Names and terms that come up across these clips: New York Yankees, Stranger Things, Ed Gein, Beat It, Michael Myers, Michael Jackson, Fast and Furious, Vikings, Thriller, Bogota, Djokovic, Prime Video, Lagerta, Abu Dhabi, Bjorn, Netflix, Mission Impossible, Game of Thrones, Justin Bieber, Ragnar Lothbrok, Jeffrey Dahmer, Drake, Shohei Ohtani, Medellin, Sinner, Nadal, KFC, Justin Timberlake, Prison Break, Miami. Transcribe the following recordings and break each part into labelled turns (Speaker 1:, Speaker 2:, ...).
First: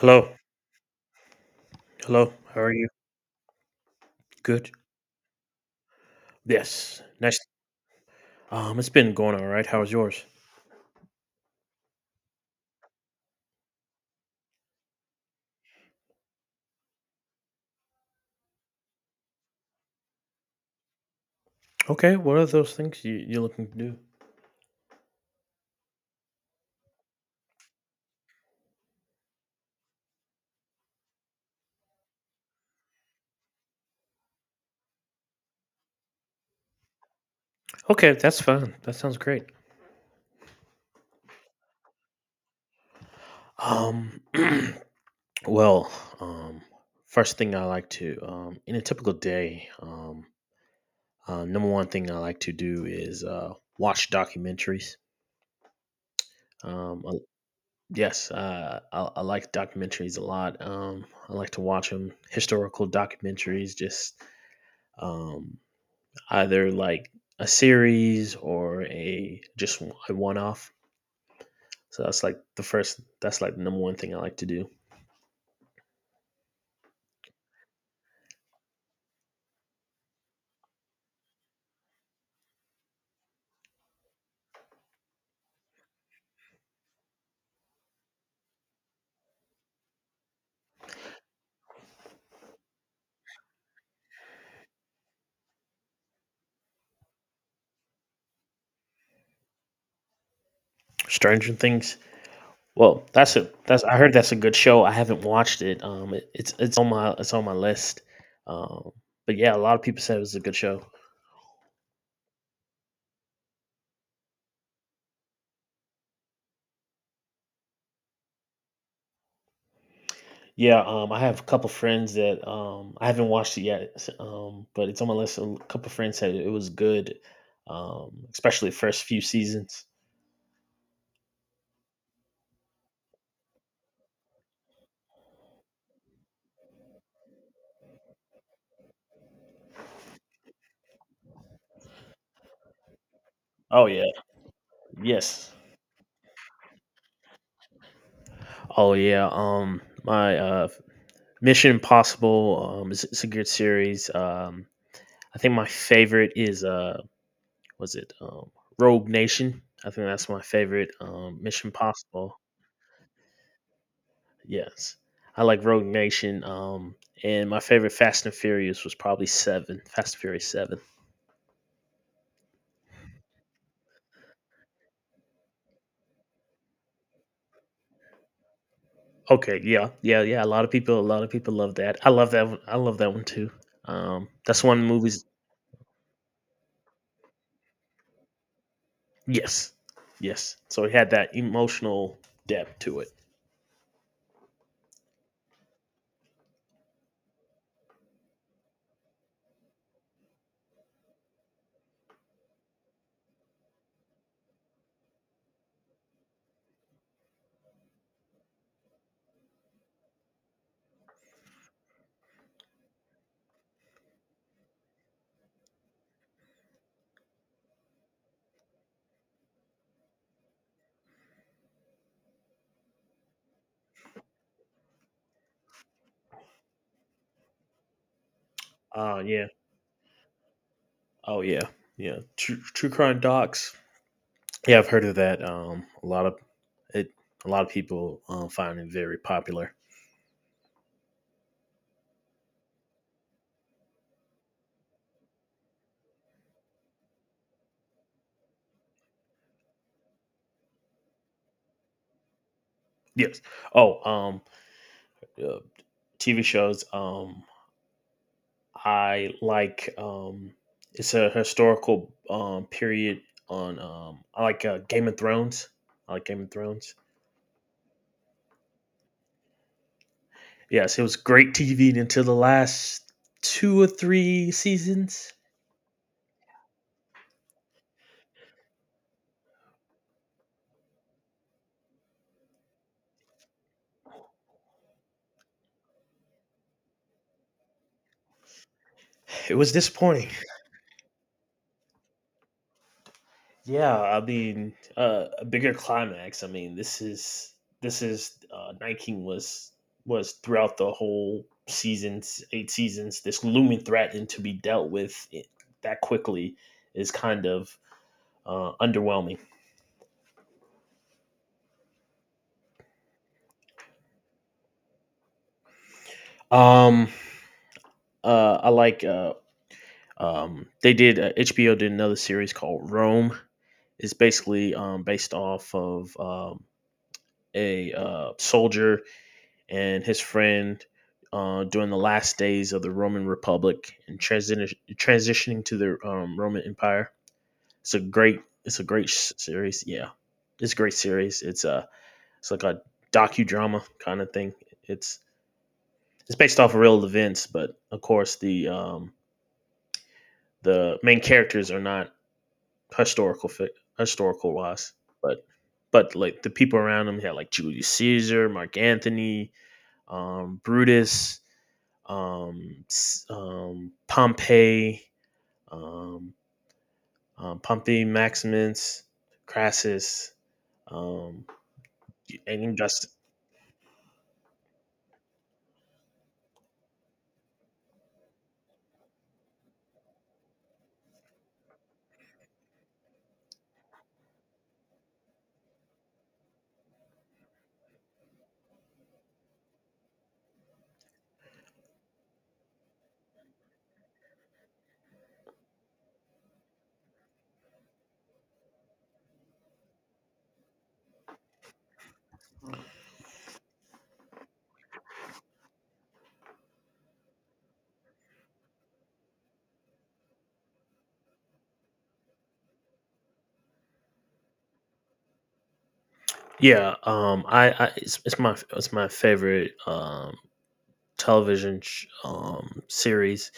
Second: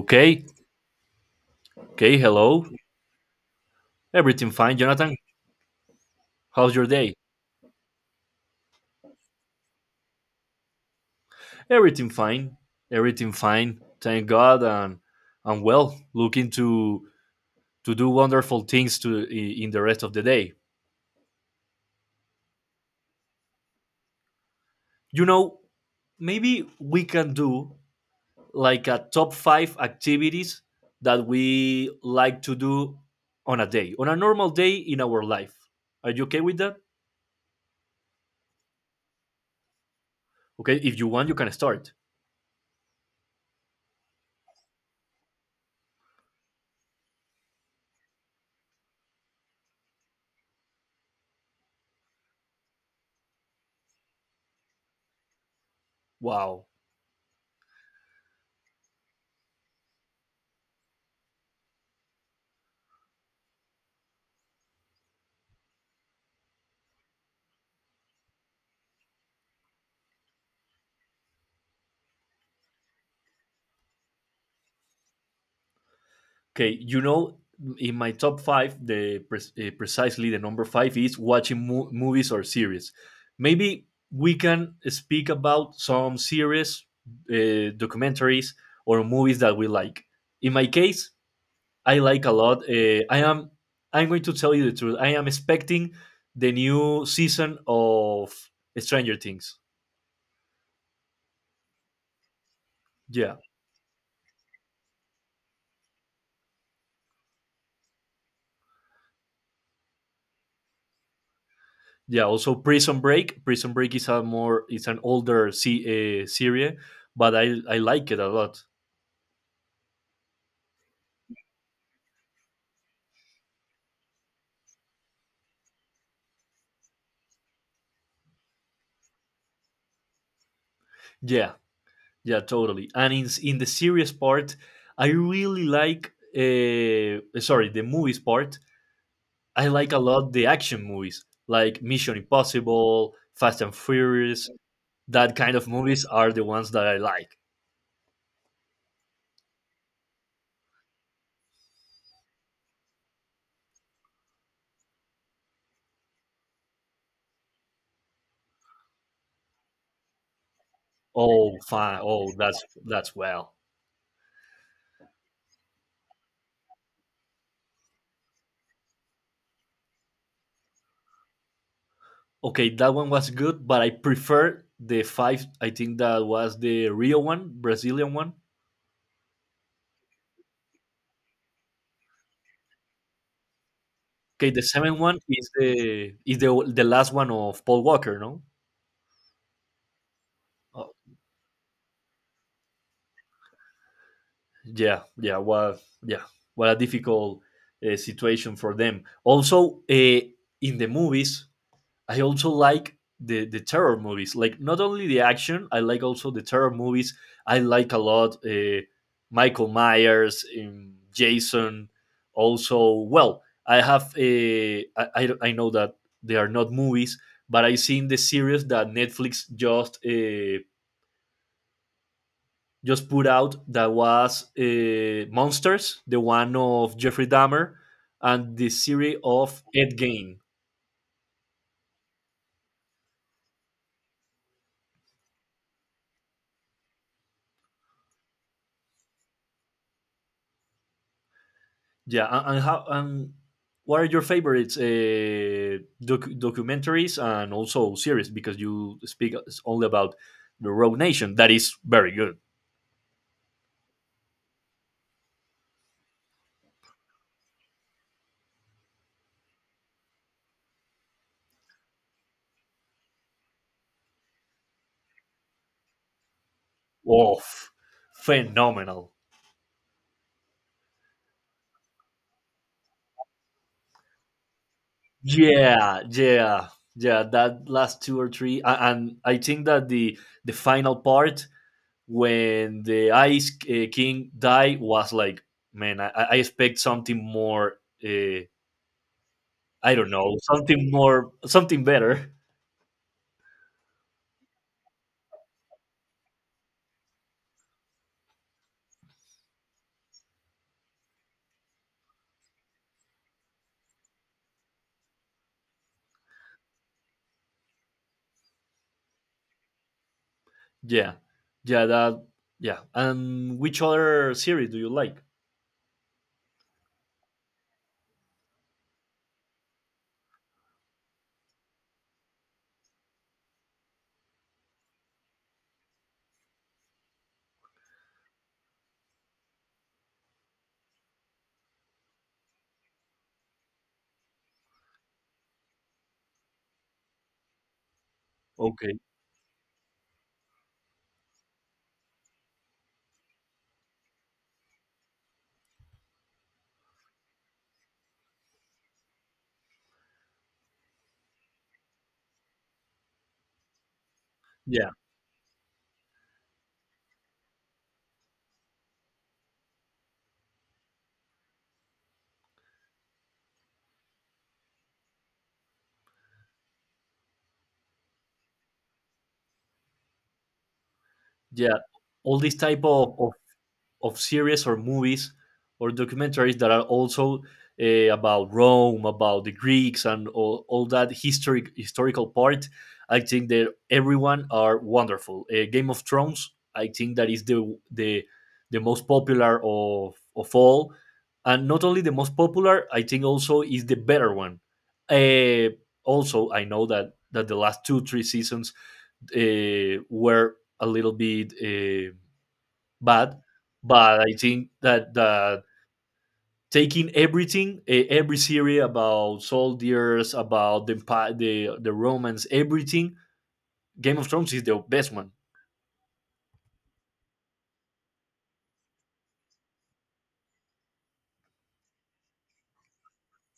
Speaker 1: Hello.
Speaker 2: Okay.
Speaker 1: Hello. How
Speaker 2: Hello.
Speaker 1: are you?
Speaker 2: Everything
Speaker 1: Good.
Speaker 2: fine, Jonathan? How's your
Speaker 1: Yes.
Speaker 2: day?
Speaker 1: Nice. It's been going all right. How's yours?
Speaker 2: Everything fine. Everything fine. Thank God. And I'm well. Looking to do wonderful things to in the rest of the day.
Speaker 1: Okay. What are those things you're looking to do?
Speaker 2: You know, maybe we can do like a top five activities that we like to do on a day, on a normal day in our life. Are you okay with that?
Speaker 1: Okay, that's fine. That sounds great.
Speaker 2: Okay. If you want, you can start.
Speaker 1: Um, well, um, first thing I like to, in a typical day, number one thing I like to do is watch documentaries.
Speaker 2: Wow.
Speaker 1: Um, I- yes, I like documentaries a lot. I like to watch them, historical documentaries, just um, either like a series or a just a one off. So that's like the first. That's like the number one thing I like to do.
Speaker 2: Okay, you know, in my top five, the pres precisely the number five is watching mo movies or series. Maybe we can speak about some series, documentaries, or movies that we like. In my case, I like a lot. I am. I'm going to tell you the truth. I am expecting the new season of Stranger Things.
Speaker 1: Stranger Things. Well, that's
Speaker 2: Yeah.
Speaker 1: a that's I heard that's a good show. I haven't watched it. It's it's on my list. Um, but yeah, a lot of people said it was a good show.
Speaker 2: Yeah, also Prison Break. Is a more, it's an older series, but I like it a lot.
Speaker 1: Yeah, I have a couple friends that I haven't watched it yet. But it's on my list. A couple friends said it was good. Especially the first few seasons.
Speaker 2: Yeah, yeah, totally. And in the series part, I really like sorry the movies part. I like a lot the action movies like Mission Impossible, Fast and
Speaker 1: Oh yeah,
Speaker 2: Furious. That
Speaker 1: yes,
Speaker 2: kind of movies are the ones that I like.
Speaker 1: oh yeah, my Mission Impossible is a good series. I think my favorite is was it Rogue Nation? I think that's my favorite.
Speaker 2: Oh
Speaker 1: Mission
Speaker 2: fine, oh
Speaker 1: Impossible.
Speaker 2: that's well.
Speaker 1: Yes, I like Rogue Nation. And my favorite Fast and Furious was probably Seven. Fast and Furious Seven.
Speaker 2: Okay, that one was good, but I prefer the five. I think that was the Rio one, Brazilian one.
Speaker 1: Okay, yeah, yeah, yeah. A lot of people, a lot of people love that. I love that one. I love that one too.
Speaker 2: Okay, the
Speaker 1: That's one of the
Speaker 2: seventh one
Speaker 1: movies.
Speaker 2: is the last one of Paul Walker, no?
Speaker 1: Yes, yes. So
Speaker 2: Uh,
Speaker 1: it had that emotional depth to it.
Speaker 2: yeah, yeah. What a difficult situation for them. Also, in the movies, I also like the terror movies. Like not only the action, I like also the terror movies. I like a lot Michael Myers, Jason. Also, well, I have a. I know that they are not movies, but I seen the series that Netflix just put out that was, Monsters, the one of Jeffrey Dahmer, and the series
Speaker 1: Oh yeah.
Speaker 2: of Ed Gein.
Speaker 1: Oh yeah. Yeah. True, true crime docs. Yeah, I've heard of that. A lot of it. A lot of people find it very popular.
Speaker 2: Yeah, and how and what are your favorites, documentaries and also series? Because you speak only about the Rogue Nation, that is very good.
Speaker 1: Yes. Oh, uh, TV shows. I like it's a historical period on I like Game of Thrones. I like Game of Thrones.
Speaker 2: Oh, phenomenal!
Speaker 1: Yes, it was great TV until the last two or three seasons.
Speaker 2: Yeah, yeah, yeah. That last two or three, and I think that the final part when the Ice, King died was like, man, I expect something more. Uh,
Speaker 1: It was
Speaker 2: I don't
Speaker 1: disappointing.
Speaker 2: know, something more, something better.
Speaker 1: Yeah, I mean a bigger climax. I mean this is Night King was throughout the whole seasons eight seasons this looming threat and to be dealt with that quickly is kind of underwhelming.
Speaker 2: Yeah, yeah, yeah. And which other series do you like?
Speaker 1: Um, I like. They did HBO did another series called Rome. It's basically based off of a soldier and his friend during the last days of the Roman Republic and transitioning to the Roman Empire. It's a great. It's a
Speaker 2: Okay,
Speaker 1: great series. Yeah, it's a great series. It's like a docudrama kind of thing. It's it's based off of real events, but of course the main characters are not historical historical
Speaker 2: yeah,
Speaker 1: wise, but like the people around him he had like Julius Caesar, Mark Anthony, Brutus, um, Pompey, um, Pompey Maximus, Crassus, um,
Speaker 2: yeah. All these
Speaker 1: and
Speaker 2: type
Speaker 1: just
Speaker 2: of series or movies or documentaries that are also, about Rome, about the Greeks, and all that historical part. I think that everyone are wonderful. Game of Thrones, I think that is the most popular of all, and not only the most popular, I think also is the better one. Uh, also, I know that the last two three seasons, were a little bit. Bad, but I think that taking everything, eh, every series about soldiers, about the empi- the romance, everything, Game of Thrones is the best one.
Speaker 1: Yeah, I it's my favorite series.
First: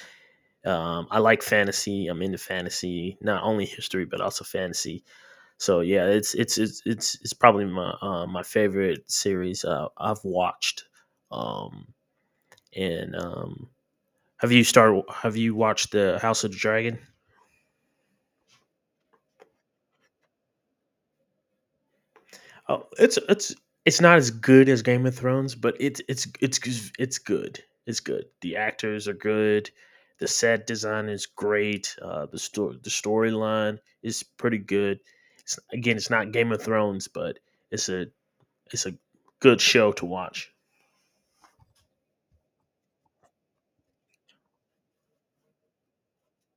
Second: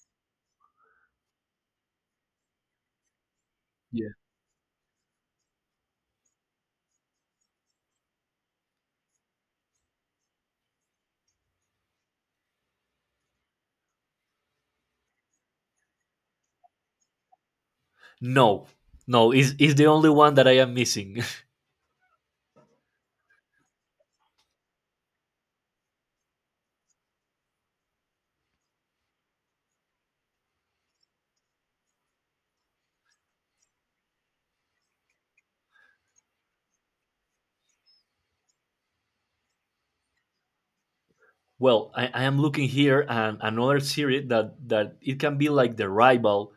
Speaker 1: I like fantasy. I'm into fantasy, not only history
Speaker 2: Yeah.
Speaker 1: but also fantasy. So yeah, it's probably my my favorite series I've watched. Um, and Have you started? Have you watched the House of the Dragon?
Speaker 2: No, no, is the only one that I am missing.
Speaker 1: Oh, it's not as good as Game of Thrones, but it's good. It's good. The actors are good. The set design is great. The storyline is pretty good. It's, again, it's not Game of Thrones, but it's a it's a good show to watch.
Speaker 2: Well, I am looking here and another series that it can be like the rival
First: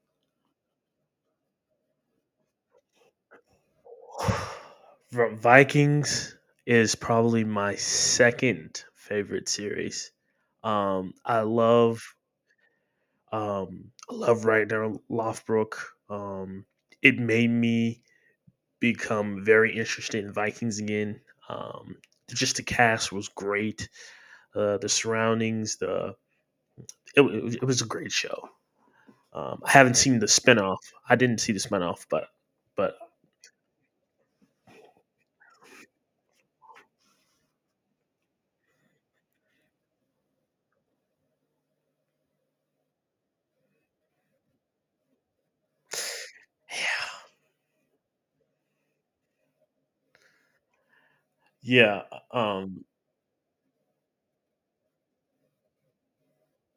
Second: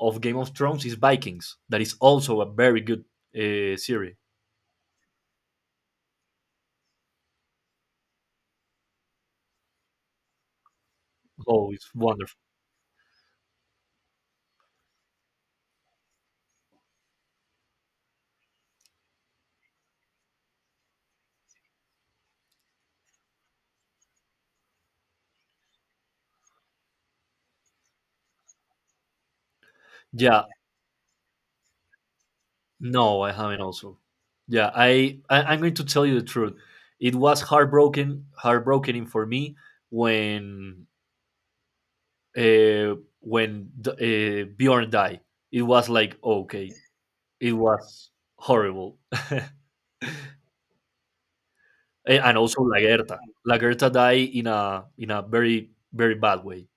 Speaker 2: of Game of Thrones is Vikings. That is also a very good, series.
Speaker 1: Vikings is probably my second favorite series. Um, I
Speaker 2: Oh, it's
Speaker 1: love
Speaker 2: wonderful.
Speaker 1: I love Ragnar Lothbrok. Um, it made me become very interested in Vikings again. Um, just the cast was great. The surroundings, the it, it was a great show. I haven't seen the
Speaker 2: Yeah,
Speaker 1: spinoff. I didn't see the spinoff, but
Speaker 2: no, I haven't also. Yeah, I'm going to tell you the truth. It was heartbroken, heartbreaking for me when, uh, when Bjorn died. It was like okay,
Speaker 1: yeah,
Speaker 2: it was horrible,
Speaker 1: yeah.
Speaker 2: And also
Speaker 1: um,
Speaker 2: Lagerta. Lagerta died in a very very bad way.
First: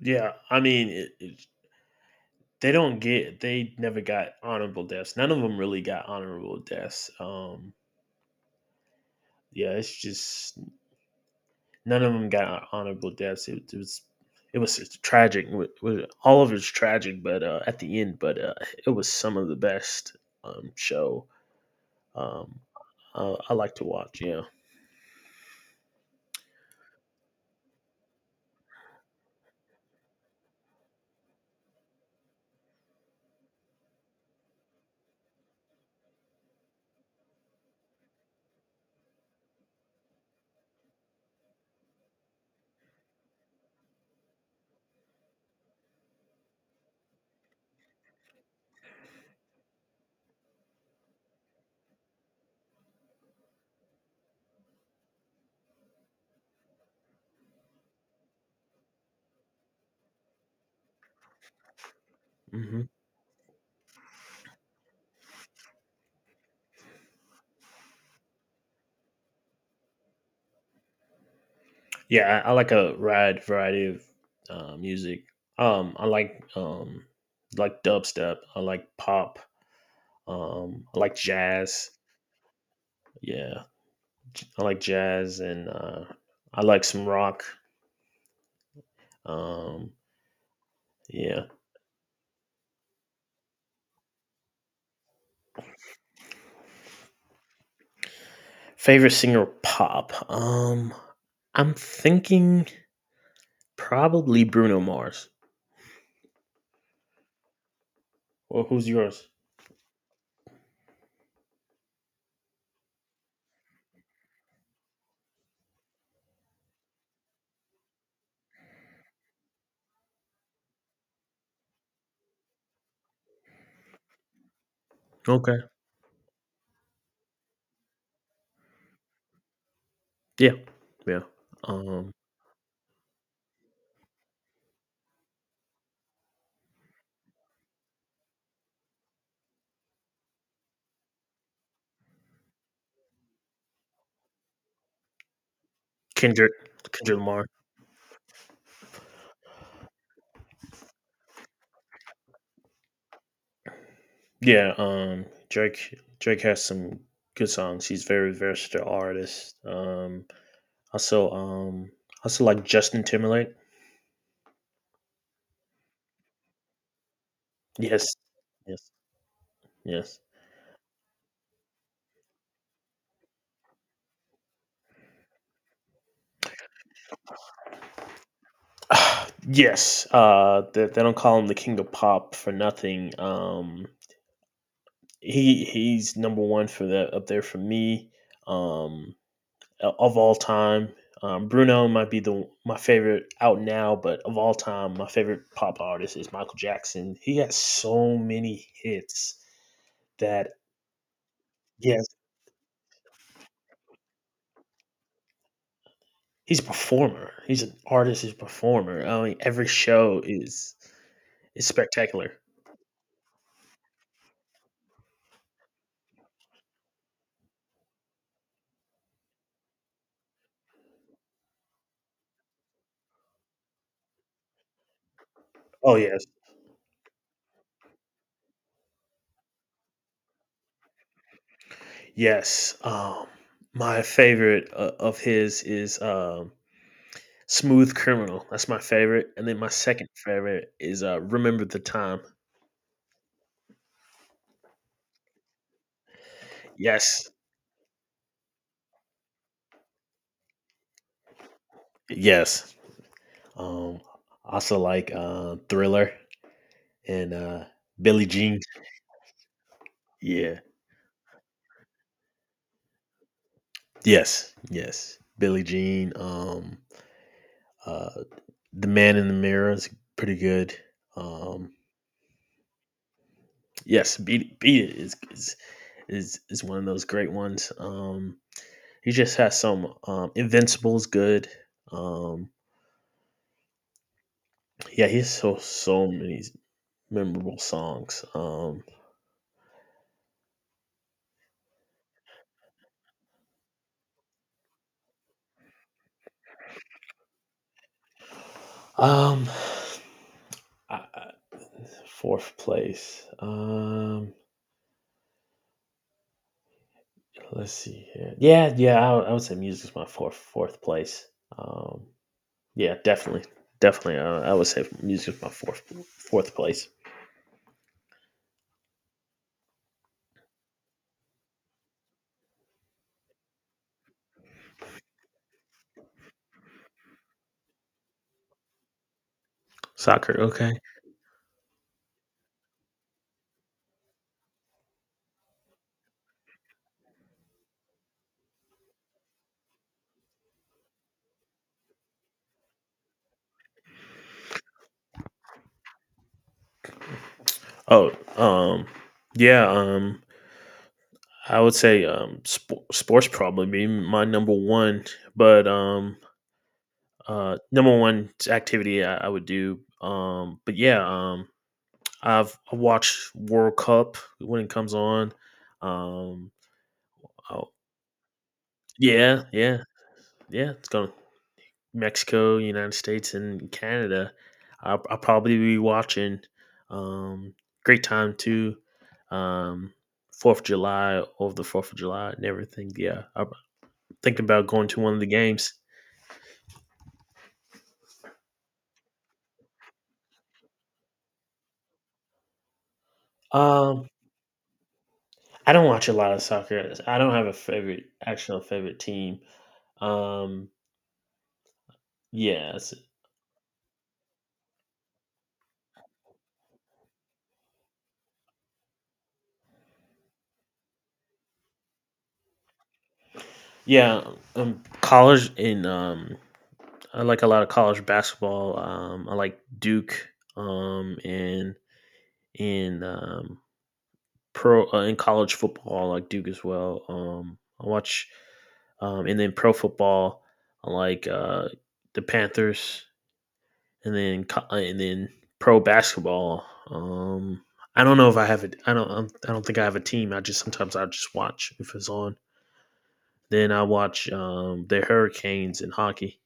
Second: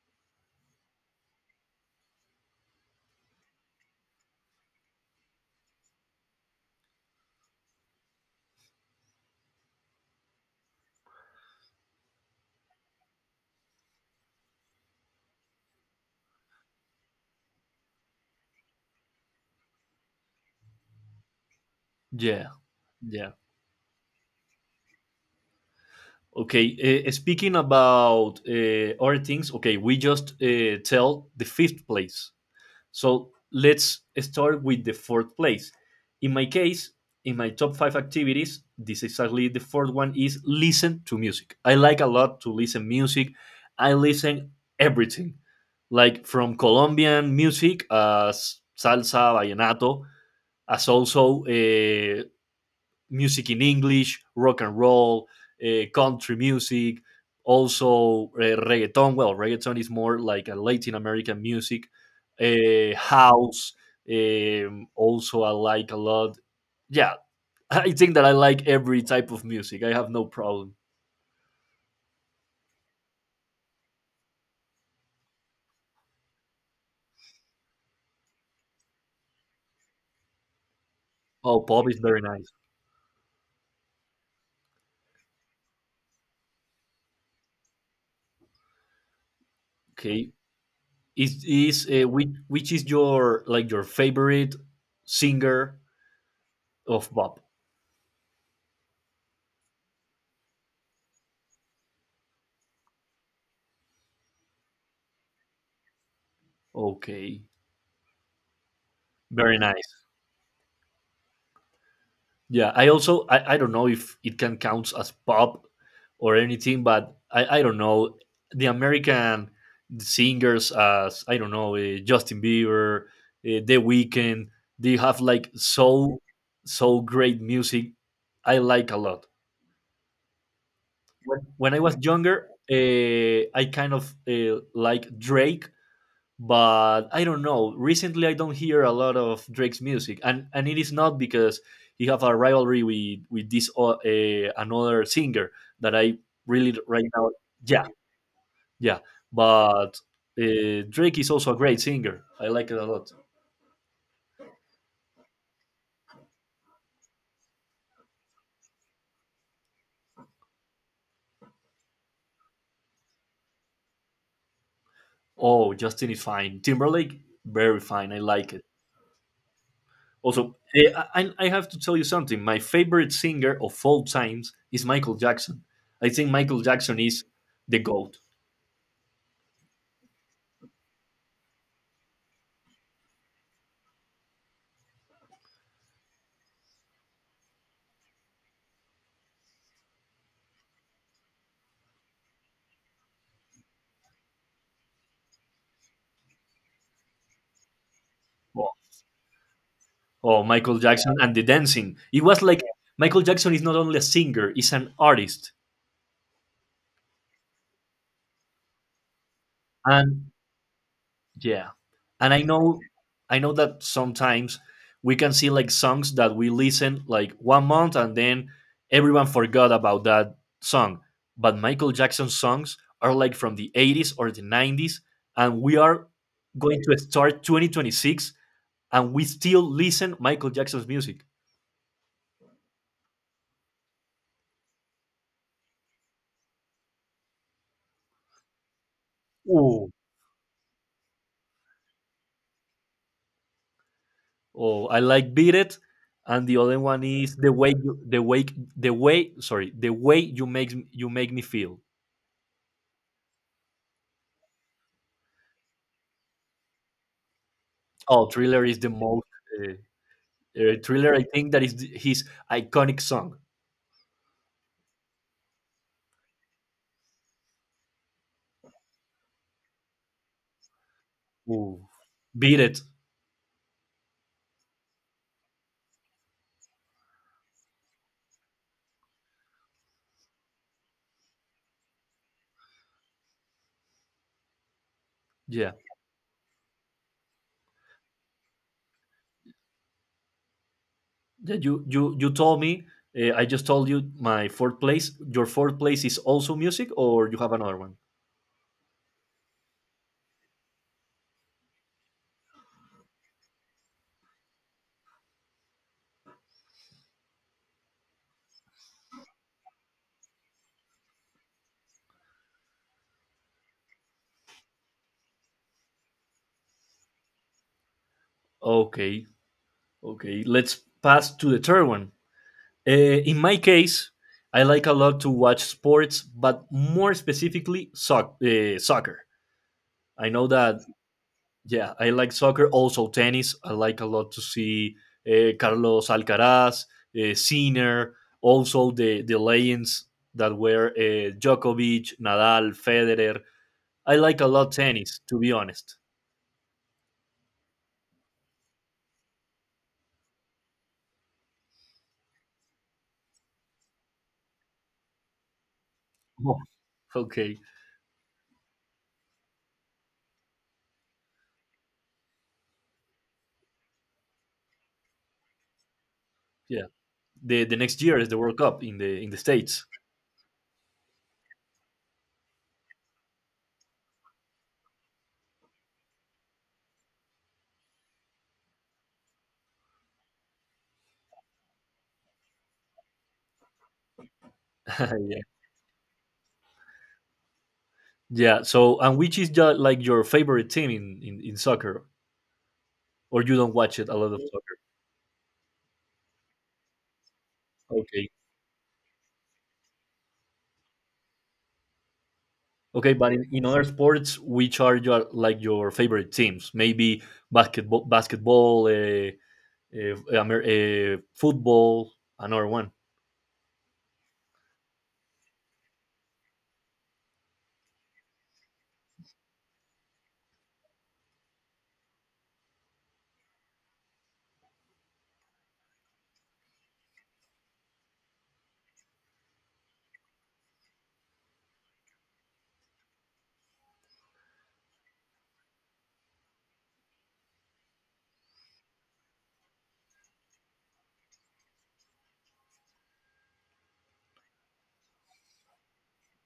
Speaker 1: yeah. I mean, they don't get. They never got honorable deaths. None of them really got honorable deaths. Yeah, it's just none of them got honorable deaths. It was it was tragic. All of it's tragic, but at the end, but it was some of the best show
Speaker 2: Yeah,
Speaker 1: um,
Speaker 2: yeah.
Speaker 1: I like to watch. Yeah,
Speaker 2: Okay, speaking about, other things, okay, we just, tell the fifth place. So let's start with the fourth place. In my case, in my top five activities, this exactly the fourth one is listen to music. I like a lot to listen music. I listen everything, like from Colombian music as salsa, vallenato, as also, music in English, rock and roll, country music, also, reggaeton. Well, reggaeton is more like a Latin American music,
Speaker 1: hmm
Speaker 2: house. Also, I like a lot. Yeah, I think that I like every type of music. I have no problem.
Speaker 1: yeah, I like a wide variety of music. I like dubstep. I like pop. I like
Speaker 2: Oh, pop
Speaker 1: jazz.
Speaker 2: is very nice.
Speaker 1: Yeah, I like jazz, and I like some rock. Um,
Speaker 2: Okay,
Speaker 1: yeah,
Speaker 2: is which is your like your favorite singer of pop?
Speaker 1: Favorite singer pop. I'm thinking probably Bruno Mars.
Speaker 2: Okay,
Speaker 1: Well, who's yours?
Speaker 2: very nice. Yeah, I also I don't know if it can count as pop or anything, but I don't know the American singers as I don't know, Justin Bieber, The Weeknd. They have like
Speaker 1: Okay.
Speaker 2: so great music. I like a lot.
Speaker 1: Yeah. Yeah.
Speaker 2: When I was
Speaker 1: Um
Speaker 2: younger, I kind of, like Drake, but I don't know. Recently, I don't hear a lot of Drake's music, and it is not because he have a rivalry with this, another singer that I
Speaker 1: Kendrick
Speaker 2: really right
Speaker 1: Kendrick
Speaker 2: now.
Speaker 1: Lamar.
Speaker 2: Yeah, yeah. But, Drake is also a great singer. I like it a lot.
Speaker 1: Yeah, Drake has some good songs. He's very versatile artist. Also also like Justin Timberlake.
Speaker 2: Oh, Justin is fine. Timberlake, very fine.
Speaker 1: Yes.
Speaker 2: I like it.
Speaker 1: Yes. Yes.
Speaker 2: Also, eh, I have to tell you something. My favorite singer of all times is Michael Jackson. I think Michael Jackson is the GOAT.
Speaker 1: Yes. Uh, they don't call him the king of pop for nothing. He's number one for that up there for me um, of all time. Bruno might be the my favorite out now, but of all time, my favorite pop artist is Michael Jackson. He has so many hits
Speaker 2: Or
Speaker 1: that
Speaker 2: Michael Jackson and the dancing.
Speaker 1: yes,
Speaker 2: It was like Michael Jackson is not only a singer, he's an artist.
Speaker 1: he's a performer. He's an artist. He's a performer. I mean, every show
Speaker 2: And
Speaker 1: is
Speaker 2: yeah. And
Speaker 1: spectacular.
Speaker 2: I know that sometimes we can see like songs that we listen like one month and then everyone forgot about that song. But Michael Jackson's songs are like from the 80s or the 90s and we
Speaker 1: Oh
Speaker 2: are
Speaker 1: yes,
Speaker 2: going to start 2026 and we still listen Michael Jackson's music.
Speaker 1: yes. My favorite of his is Smooth Criminal, that's my favorite, and then my
Speaker 2: Ooh,
Speaker 1: second favorite is, Remember the Time.
Speaker 2: oh, I like Beat It, and the other one
Speaker 1: Yes,
Speaker 2: is the way you, the way sorry, the way you make me feel.
Speaker 1: yes. Um, Also like, Thriller and, Billie
Speaker 2: Oh,
Speaker 1: Jean.
Speaker 2: Thriller is the most, uh,
Speaker 1: Yeah.
Speaker 2: Thriller. I think that is his iconic song.
Speaker 1: Yes, yes. Billie Jean, uh, The Man in the Mirror is pretty good. Um,
Speaker 2: Ooh. Beat It.
Speaker 1: yes, Beat It is is one of those great ones. He just has some, Invincible's good. Um, yeah, he has so
Speaker 2: Yeah,
Speaker 1: so many memorable songs.
Speaker 2: yeah, you told me. I just told you my fourth place. Your fourth place is also music, or you have another one.
Speaker 1: Um, I, I- Fourth place. Let's see here. Yeah, yeah, I would say music's my fourth fourth place. Um, yeah, definitely, definitely. I would say music's my fourth fourth place.
Speaker 2: Okay, okay. Let's pass to the third one. In my case, I like a lot to watch sports, but more specifically, soccer. I
Speaker 1: Soccer,
Speaker 2: know
Speaker 1: okay.
Speaker 2: that, yeah, I like soccer, also tennis. I like a lot to see, Carlos Alcaraz, Sinner, also the legends that were, Djokovic, Nadal, Federer. I like a lot tennis, to be honest.
Speaker 1: Oh, um, yeah. I would say sports probably be my number one, but
Speaker 2: Oh. Okay,
Speaker 1: number one activity I would do. But yeah, I've I watch World Cup when it comes on. Um,
Speaker 2: yeah.
Speaker 1: oh,
Speaker 2: The next year is the World Cup in the
Speaker 1: yeah, yeah,
Speaker 2: States.
Speaker 1: yeah. It's going to Mexico, United States, and Canada. I'll probably be watching. Um, Great time too. Um, Fourth of July Over the Fourth of July and everything. Yeah, I'm thinking about going to one of the
Speaker 2: Yeah.
Speaker 1: games.
Speaker 2: Yeah. So, and which is your, like your favorite team in soccer, or you don't watch it
Speaker 1: Um,
Speaker 2: a lot of soccer?
Speaker 1: I don't watch a lot of soccer. I don't have a favorite,
Speaker 2: Okay.
Speaker 1: actual favorite team. Um, yeah,
Speaker 2: Okay, but in other sports, which are your like your favorite teams? Maybe basketball, uh, football, another one.
Speaker 1: Yeah, college in I like a lot of college basketball. I like Duke. And in pro In college football, I like Duke as well. I watch, and then Pro football, I like the Panthers, and then pro basketball. Um, I don't know if I have it. I don't. I don't think I have a team. I just Sometimes I just watch if it's on. Then I watch the Hurricanes in hockey.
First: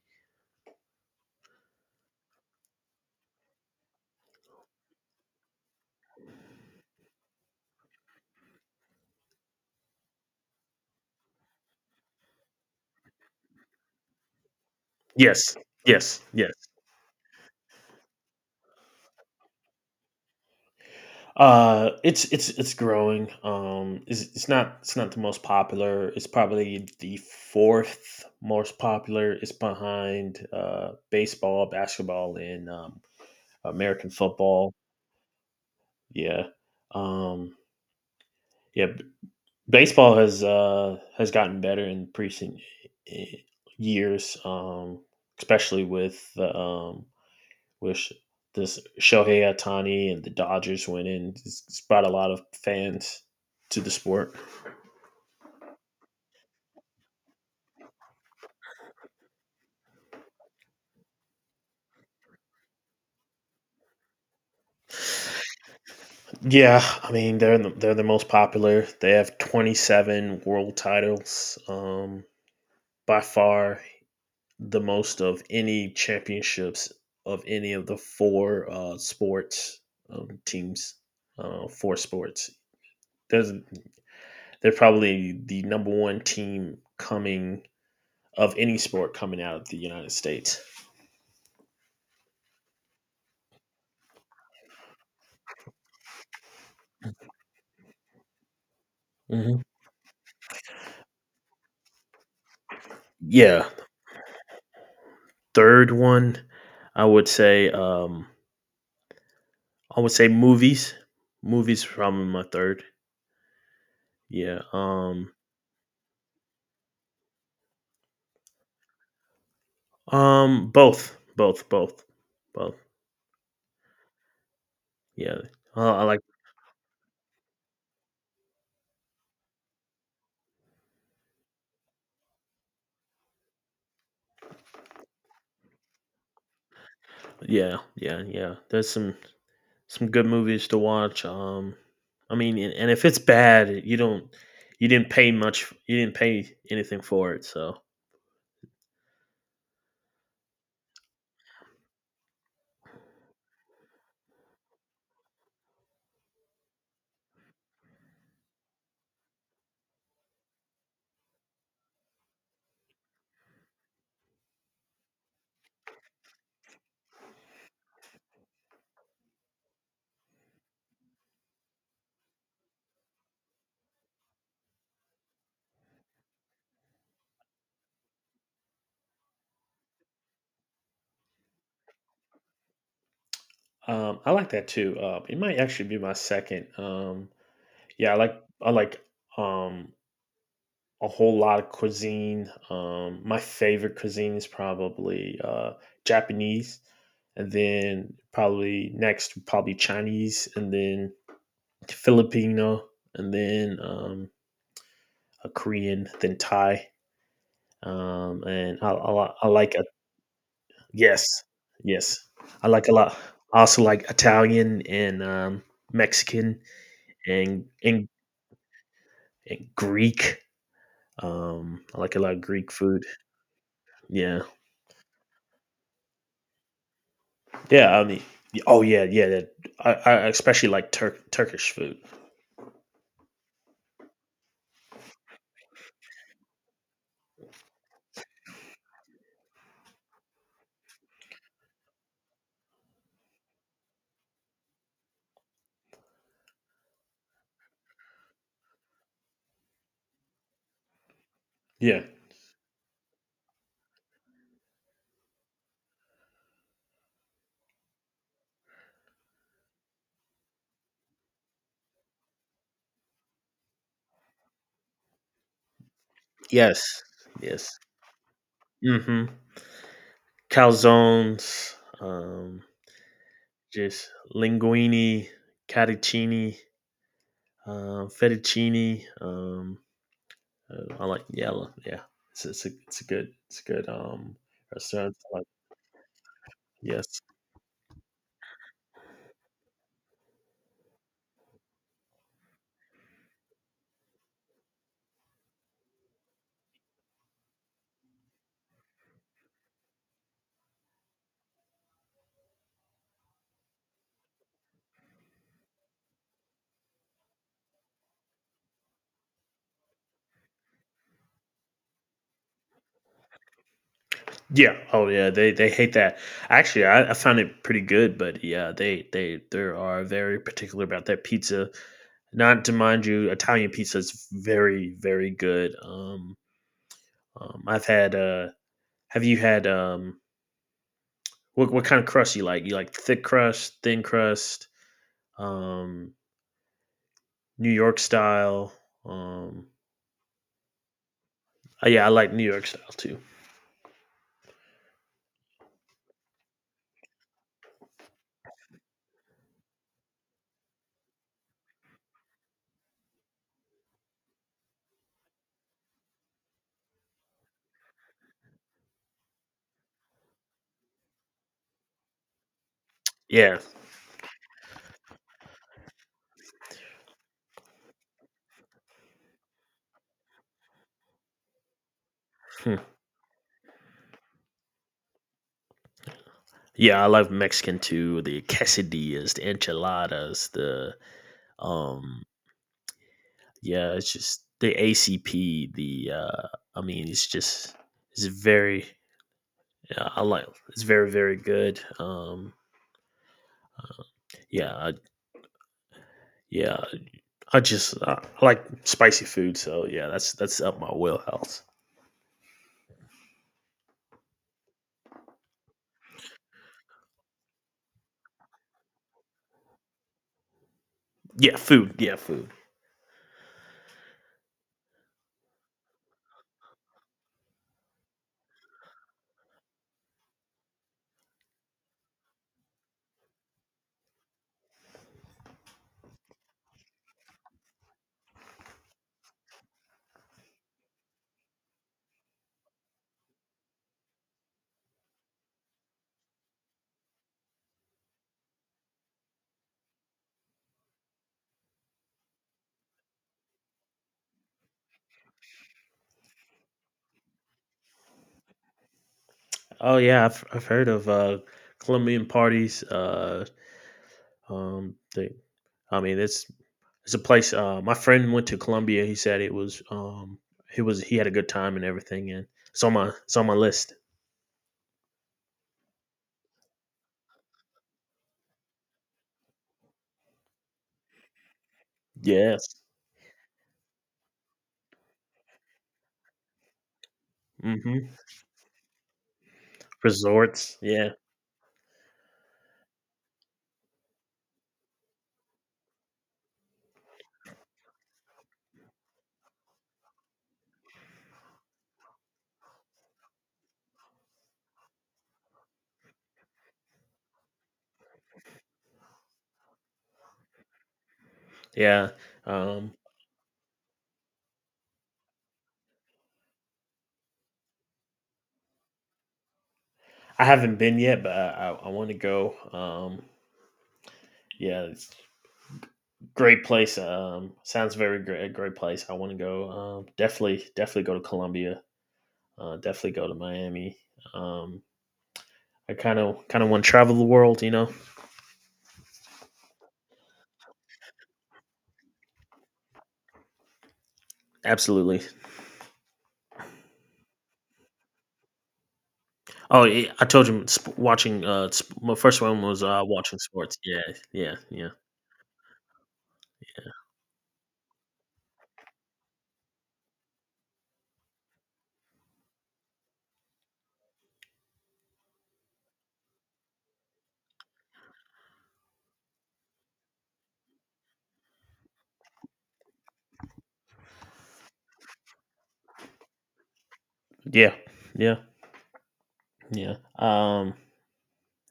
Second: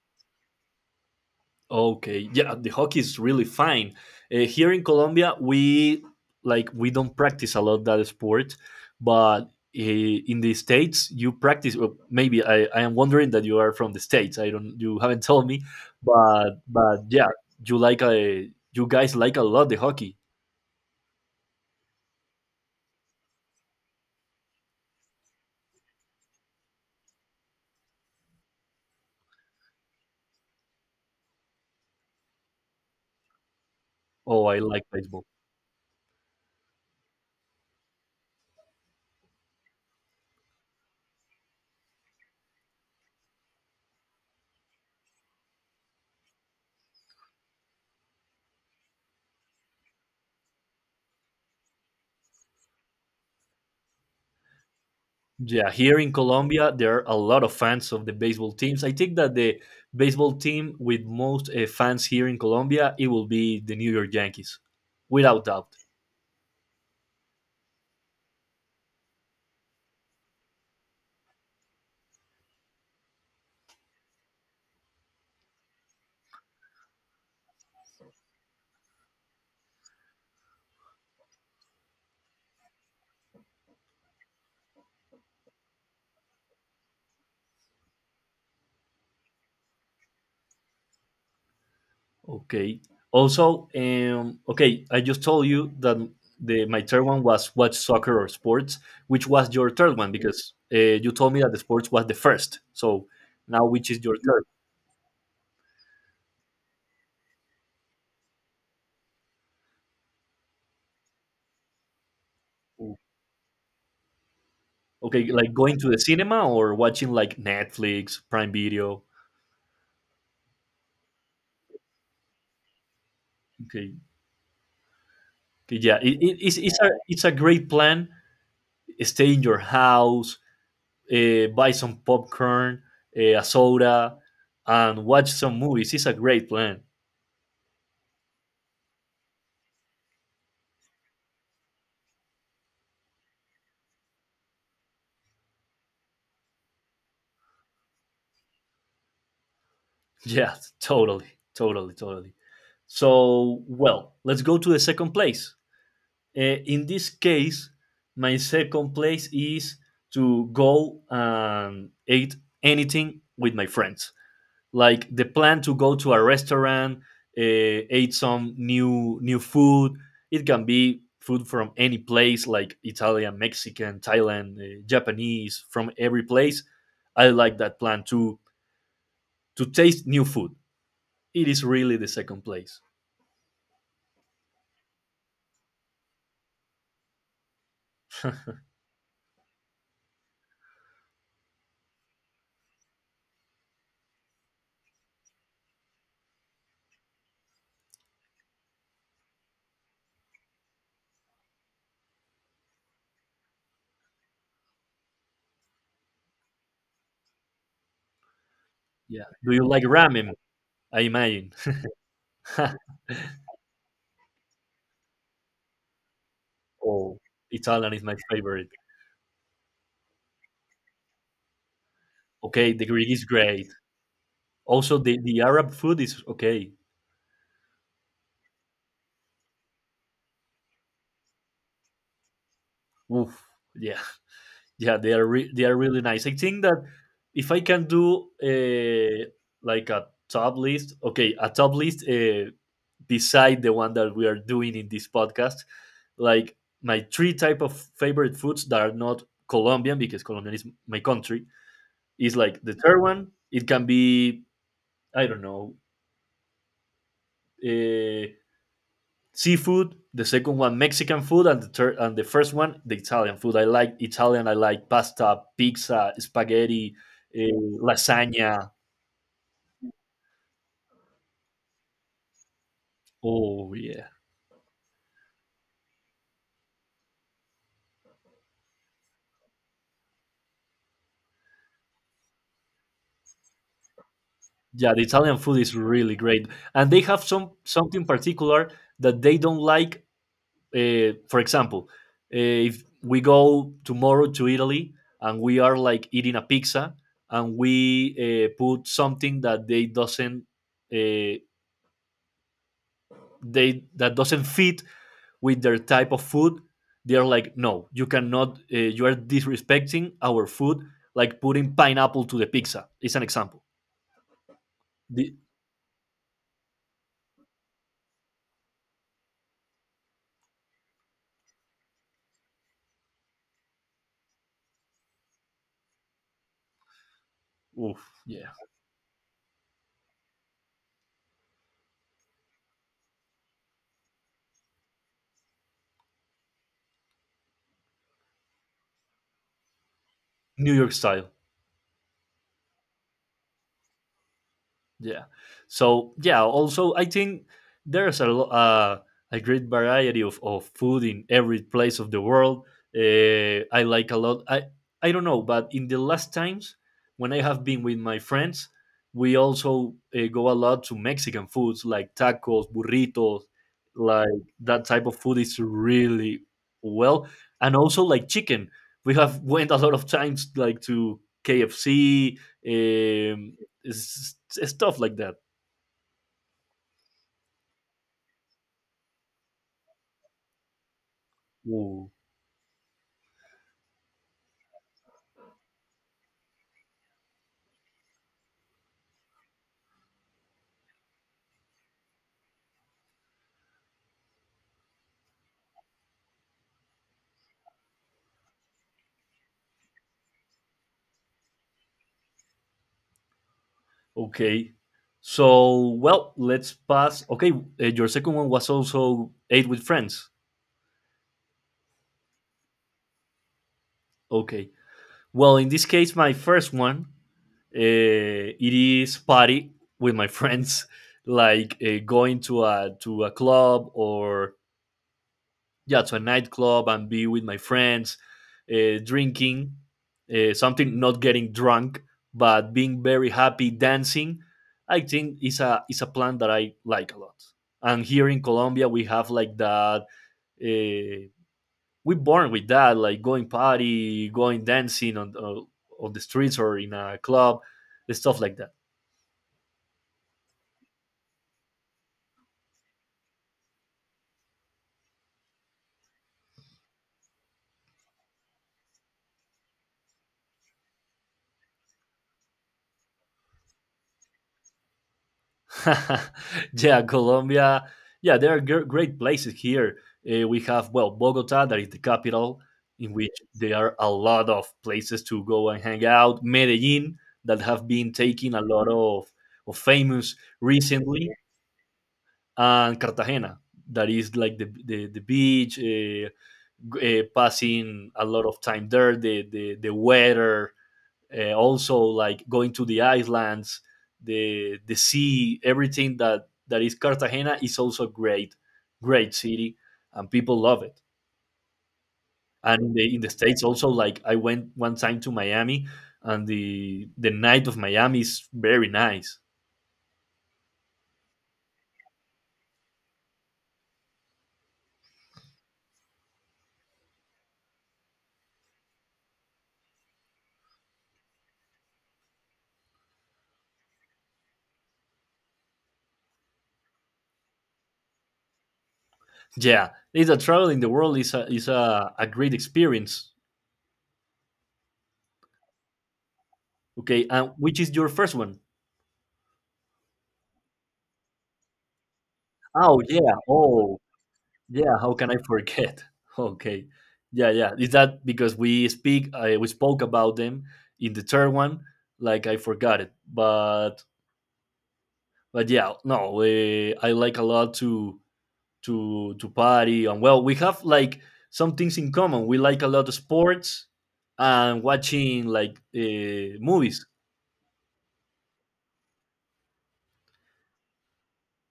Speaker 2: Okay, yeah, the hockey is really fine. Here in Colombia, we like we don't practice a lot that sport, but, in the states you practice. Well, maybe I am wondering that you are from the states. I don't you haven't told
Speaker 1: Yes,
Speaker 2: me,
Speaker 1: yes, yes.
Speaker 2: but yeah, you like a, you guys like a lot the hockey.
Speaker 1: It's growing. It's not the most popular. It's probably the fourth most popular. It's behind baseball, basketball, and American
Speaker 2: Oh, I
Speaker 1: football.
Speaker 2: like baseball.
Speaker 1: Yeah, um, yeah. b- Baseball has gotten better in recent eh, years, especially with the with this Shohei Ohtani and the Dodgers went in. Brought a lot of fans to the sport.
Speaker 2: Yeah, here in Colombia, there are a lot of fans of the baseball teams. I think that the baseball team with most, fans here in Colombia, it will be the New York Yankees, without doubt.
Speaker 1: Yeah, I mean they're the most popular. They have 27 world titles, by far the most of any championships of any of the four sports teams. Four sports. There's, they're probably the number one team coming of any sport coming out of the United States.
Speaker 2: Okay. Also, okay, I just told you that the my third one was watch soccer or sports, which was
Speaker 1: hmm
Speaker 2: your third one because, you told me that the sports was the first. So now,
Speaker 1: Yeah,
Speaker 2: which is your third?
Speaker 1: third one, I would say, um, I would say movies. Movies probably my third. Yeah.
Speaker 2: Okay, like going to the cinema or watching like Netflix, Prime Video.
Speaker 1: Both. Both. Both. Both.
Speaker 2: Okay.
Speaker 1: Yeah.
Speaker 2: Yeah,
Speaker 1: I like.
Speaker 2: it's a great plan. Stay in your house, buy some popcorn, a soda, and watch some movies. It's a great plan.
Speaker 1: Yeah. Yeah. Yeah. There's some good movies to watch. I mean, and if it's bad, you don't. You didn't pay much. You didn't pay anything for it. So.
Speaker 2: Yeah, totally, totally, totally. So, well, let's go to the second place. In this case, my second place is to go and eat anything with my friends. Like the plan to go to a restaurant, uh, eat some new food. It can be food from any place like Italian, Mexican, Thailand, Japanese, from every place. I like that plan to taste new food. It is really the second place.
Speaker 1: I like that too. It might actually be my second. Yeah. I like. I like. Um. A whole lot of cuisine. My favorite cuisine is probably Japanese, and then probably next would probably Chinese, and then Filipino, and then a Korean, then Thai, and I,
Speaker 2: Yeah,
Speaker 1: li- I
Speaker 2: do you
Speaker 1: like
Speaker 2: like
Speaker 1: a,
Speaker 2: ramen? I
Speaker 1: yes,
Speaker 2: imagine.
Speaker 1: yes, I like a lot. I also like Italian and Mexican
Speaker 2: Oh,
Speaker 1: and
Speaker 2: Italian is
Speaker 1: and,
Speaker 2: my favorite.
Speaker 1: and Greek. I like a lot of Greek
Speaker 2: Okay, the
Speaker 1: food.
Speaker 2: Greek is great.
Speaker 1: Yeah.
Speaker 2: Also, the Arab food is okay.
Speaker 1: Yeah, I mean, oh yeah, yeah. That I especially like Turkish food.
Speaker 2: Oof, yeah. Yeah, they are they are really nice. I think that if I can do, like a top list, okay, a top list, beside the one that we are doing in this podcast, like my three type of favorite foods that are not Colombian because Colombian is my country
Speaker 1: Yeah.
Speaker 2: is like the third one. It can be I don't know. Uh, seafood. The second one Mexican food, and the third and the first one the Italian food. I like Italian. I like pasta, pizza, spaghetti,
Speaker 1: Yes. Yes.
Speaker 2: lasagna.
Speaker 1: hmm Calzones, um,
Speaker 2: Oh yeah,
Speaker 1: just linguine, catticini, fettuccine. I like yeah, yeah. It's a good
Speaker 2: yeah. The
Speaker 1: restaurant.
Speaker 2: Italian
Speaker 1: I like
Speaker 2: food is really great, and they
Speaker 1: yes.
Speaker 2: have some something particular that they don't like. For example, if we go tomorrow to Italy and we are like eating a pizza and we put something that they doesn't uh, they that doesn't fit with their type of food. They're like, no, you cannot, you are disrespecting our food, like putting pineapple to the pizza. It's an example.
Speaker 1: Yeah. Oh, yeah.
Speaker 2: The
Speaker 1: They hate that. Actually, I found it pretty good, but yeah, they are very particular about that pizza. Not to mind you, Italian pizza is very very good. I've
Speaker 2: Oof,
Speaker 1: had.
Speaker 2: yeah.
Speaker 1: Have you had? What kind of crust you like? You like thick crust, thin crust, um, New York style. Um,
Speaker 2: New York style.
Speaker 1: yeah, I like New York style too.
Speaker 2: Yeah. So yeah. Also, I think there's a great variety of food in every place of the world. I like a lot. I don't know, but in the last times when I have been with my friends, we also go a lot to Mexican foods like tacos, burritos,
Speaker 1: Yeah.
Speaker 2: like that type of food is really, well, and also like chicken. We have went a lot of times like to KFC,
Speaker 1: Hmm.
Speaker 2: um, it's stuff like that.
Speaker 1: Yeah, I love Mexican too. The quesadillas, the enchiladas, the
Speaker 2: Ooh,
Speaker 1: um yeah, it's just the ACP. The I mean, it's very. Yeah, I like it's very very good. Yeah, I, yeah, I like spicy food, so yeah, that's up my wheelhouse.
Speaker 2: okay. So, well, let's pass. Okay, your second one was also Eight with Friends.
Speaker 1: Yeah, food. Yeah, food.
Speaker 2: Okay. Well, in this case, my first one, it is party with my friends, like going to a club, or yeah, to a nightclub and be with my friends, drinking, something, not getting drunk, but being very happy, dancing. I think it's a plan that I like a lot. And here in Colombia, we have like that. Uh, we born with that, like going party, going dancing on the streets or in a club, stuff like that.
Speaker 1: Oh yeah, I've heard of Colombian parties. Um, they, I mean, it's a place. My friend went to Colombia. He said it was he had a good time and everything, and it's on my list.
Speaker 2: Yeah, Colombia. Yeah, there are great places here. We have, well, Bogota, that is the capital,
Speaker 1: Yes.
Speaker 2: in which there are a lot of places to go and hang out. Medellin, that have been
Speaker 1: Mhm.
Speaker 2: taking a lot of famous
Speaker 1: Resorts. Yeah.
Speaker 2: recently, and Cartagena, that is like the beach, passing a lot of time there, the weather, also like going to the islands, the sea, everything that that is Cartagena is also great, great city, and people love it.
Speaker 1: Yeah.
Speaker 2: And in
Speaker 1: Um,
Speaker 2: the states also, like I went one time to Miami, and the night of Miami is very nice.
Speaker 1: I haven't been yet, but I want to go. Yeah, it's a great place. Sounds very great. A great place. I want to go. Definitely, definitely go to Colombia. Definitely go to Miami. Um, I kind of want to travel the world. You know,
Speaker 2: Yeah, it's a travel in the world is a great experience.
Speaker 1: absolutely.
Speaker 2: Okay, and which is your first one?
Speaker 1: Oh, yeah, I told you my first one was
Speaker 2: Oh yeah,
Speaker 1: watching sports.
Speaker 2: oh,
Speaker 1: Yeah, yeah, yeah,
Speaker 2: yeah, how can I forget? Okay. Yeah, yeah. Is that because we speak we spoke about them in the third one, like I forgot it. But yeah, no, I like a lot to to party, and well, we have like some things in common. We like a lot of sports and watching like movies.
Speaker 1: yeah, yeah, yeah.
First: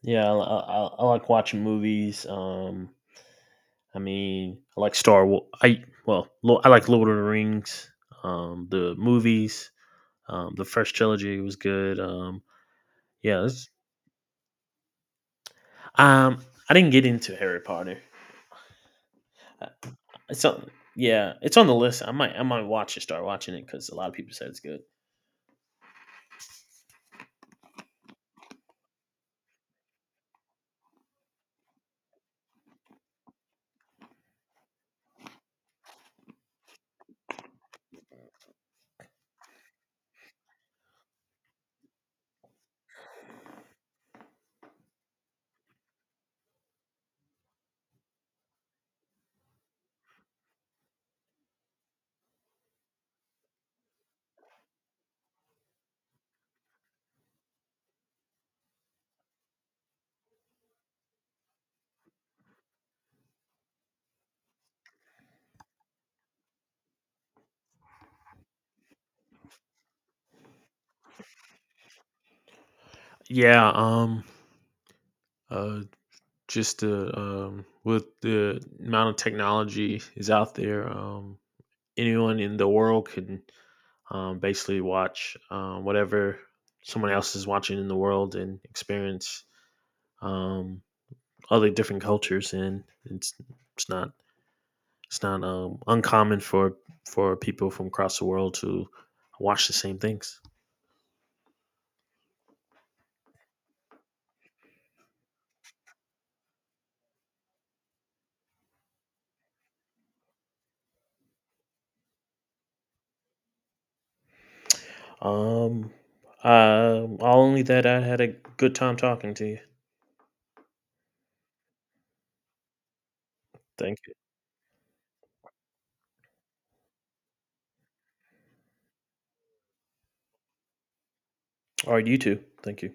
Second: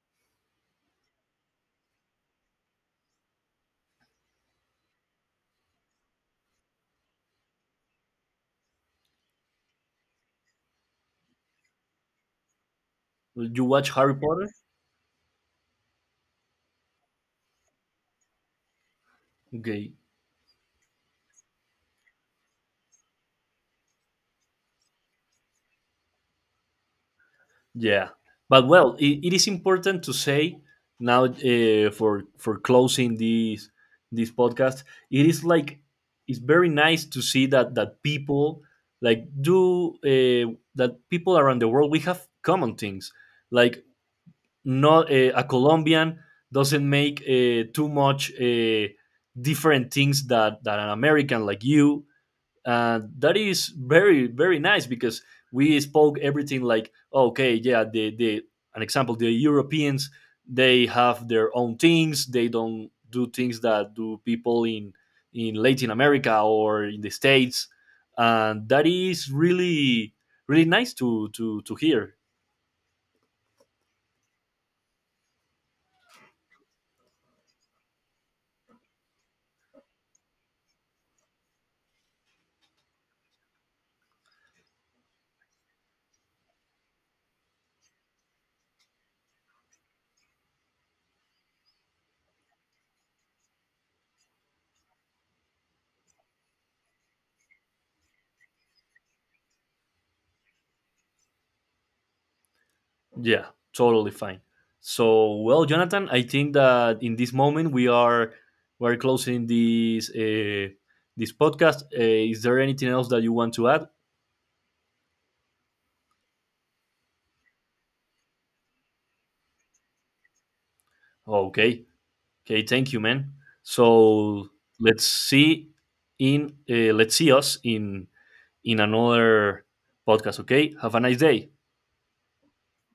Speaker 1: Yeah, I like watching movies. I mean, I like Star Wars. I like Lord of the Rings. The movies. The first trilogy was good. Yeah.
Speaker 2: You
Speaker 1: it's-
Speaker 2: watch Harry Potter?
Speaker 1: Um, I didn't get into Harry Potter. Uh,
Speaker 2: Okay.
Speaker 1: It's on. Yeah, it's on the list. I might watch it. Start watching it because a lot of people said it's good.
Speaker 2: Yeah, but well, it is important to say now, for closing this this podcast. It is like it's very nice to see that that people like do that people around the world we have common things like, not a Colombian doesn't make too much different things that that an American like you, that is very very nice because we spoke everything like, oh, okay, yeah, the an example, the Europeans, they have their own things, they don't do things that do people in Latin America or in the states. And that is really really nice to to hear.
Speaker 1: Yeah, uh, just with the amount of technology is out there, anyone in the world can basically watch whatever someone else is watching in the world and experience um, other different cultures and it's not it's not uncommon for people from across the world to watch the same things
Speaker 2: Yeah, totally fine. So, well, Jonathan, I think that in this moment we are we're closing this this podcast. Is there anything else that you want to add?
Speaker 1: um only that I had a good time talking to you.
Speaker 2: Okay, okay, thank you, man.
Speaker 1: Thank you.
Speaker 2: So let's see, in let's see us in another podcast. Okay, have a nice day.
Speaker 1: All right, you too. Thank you.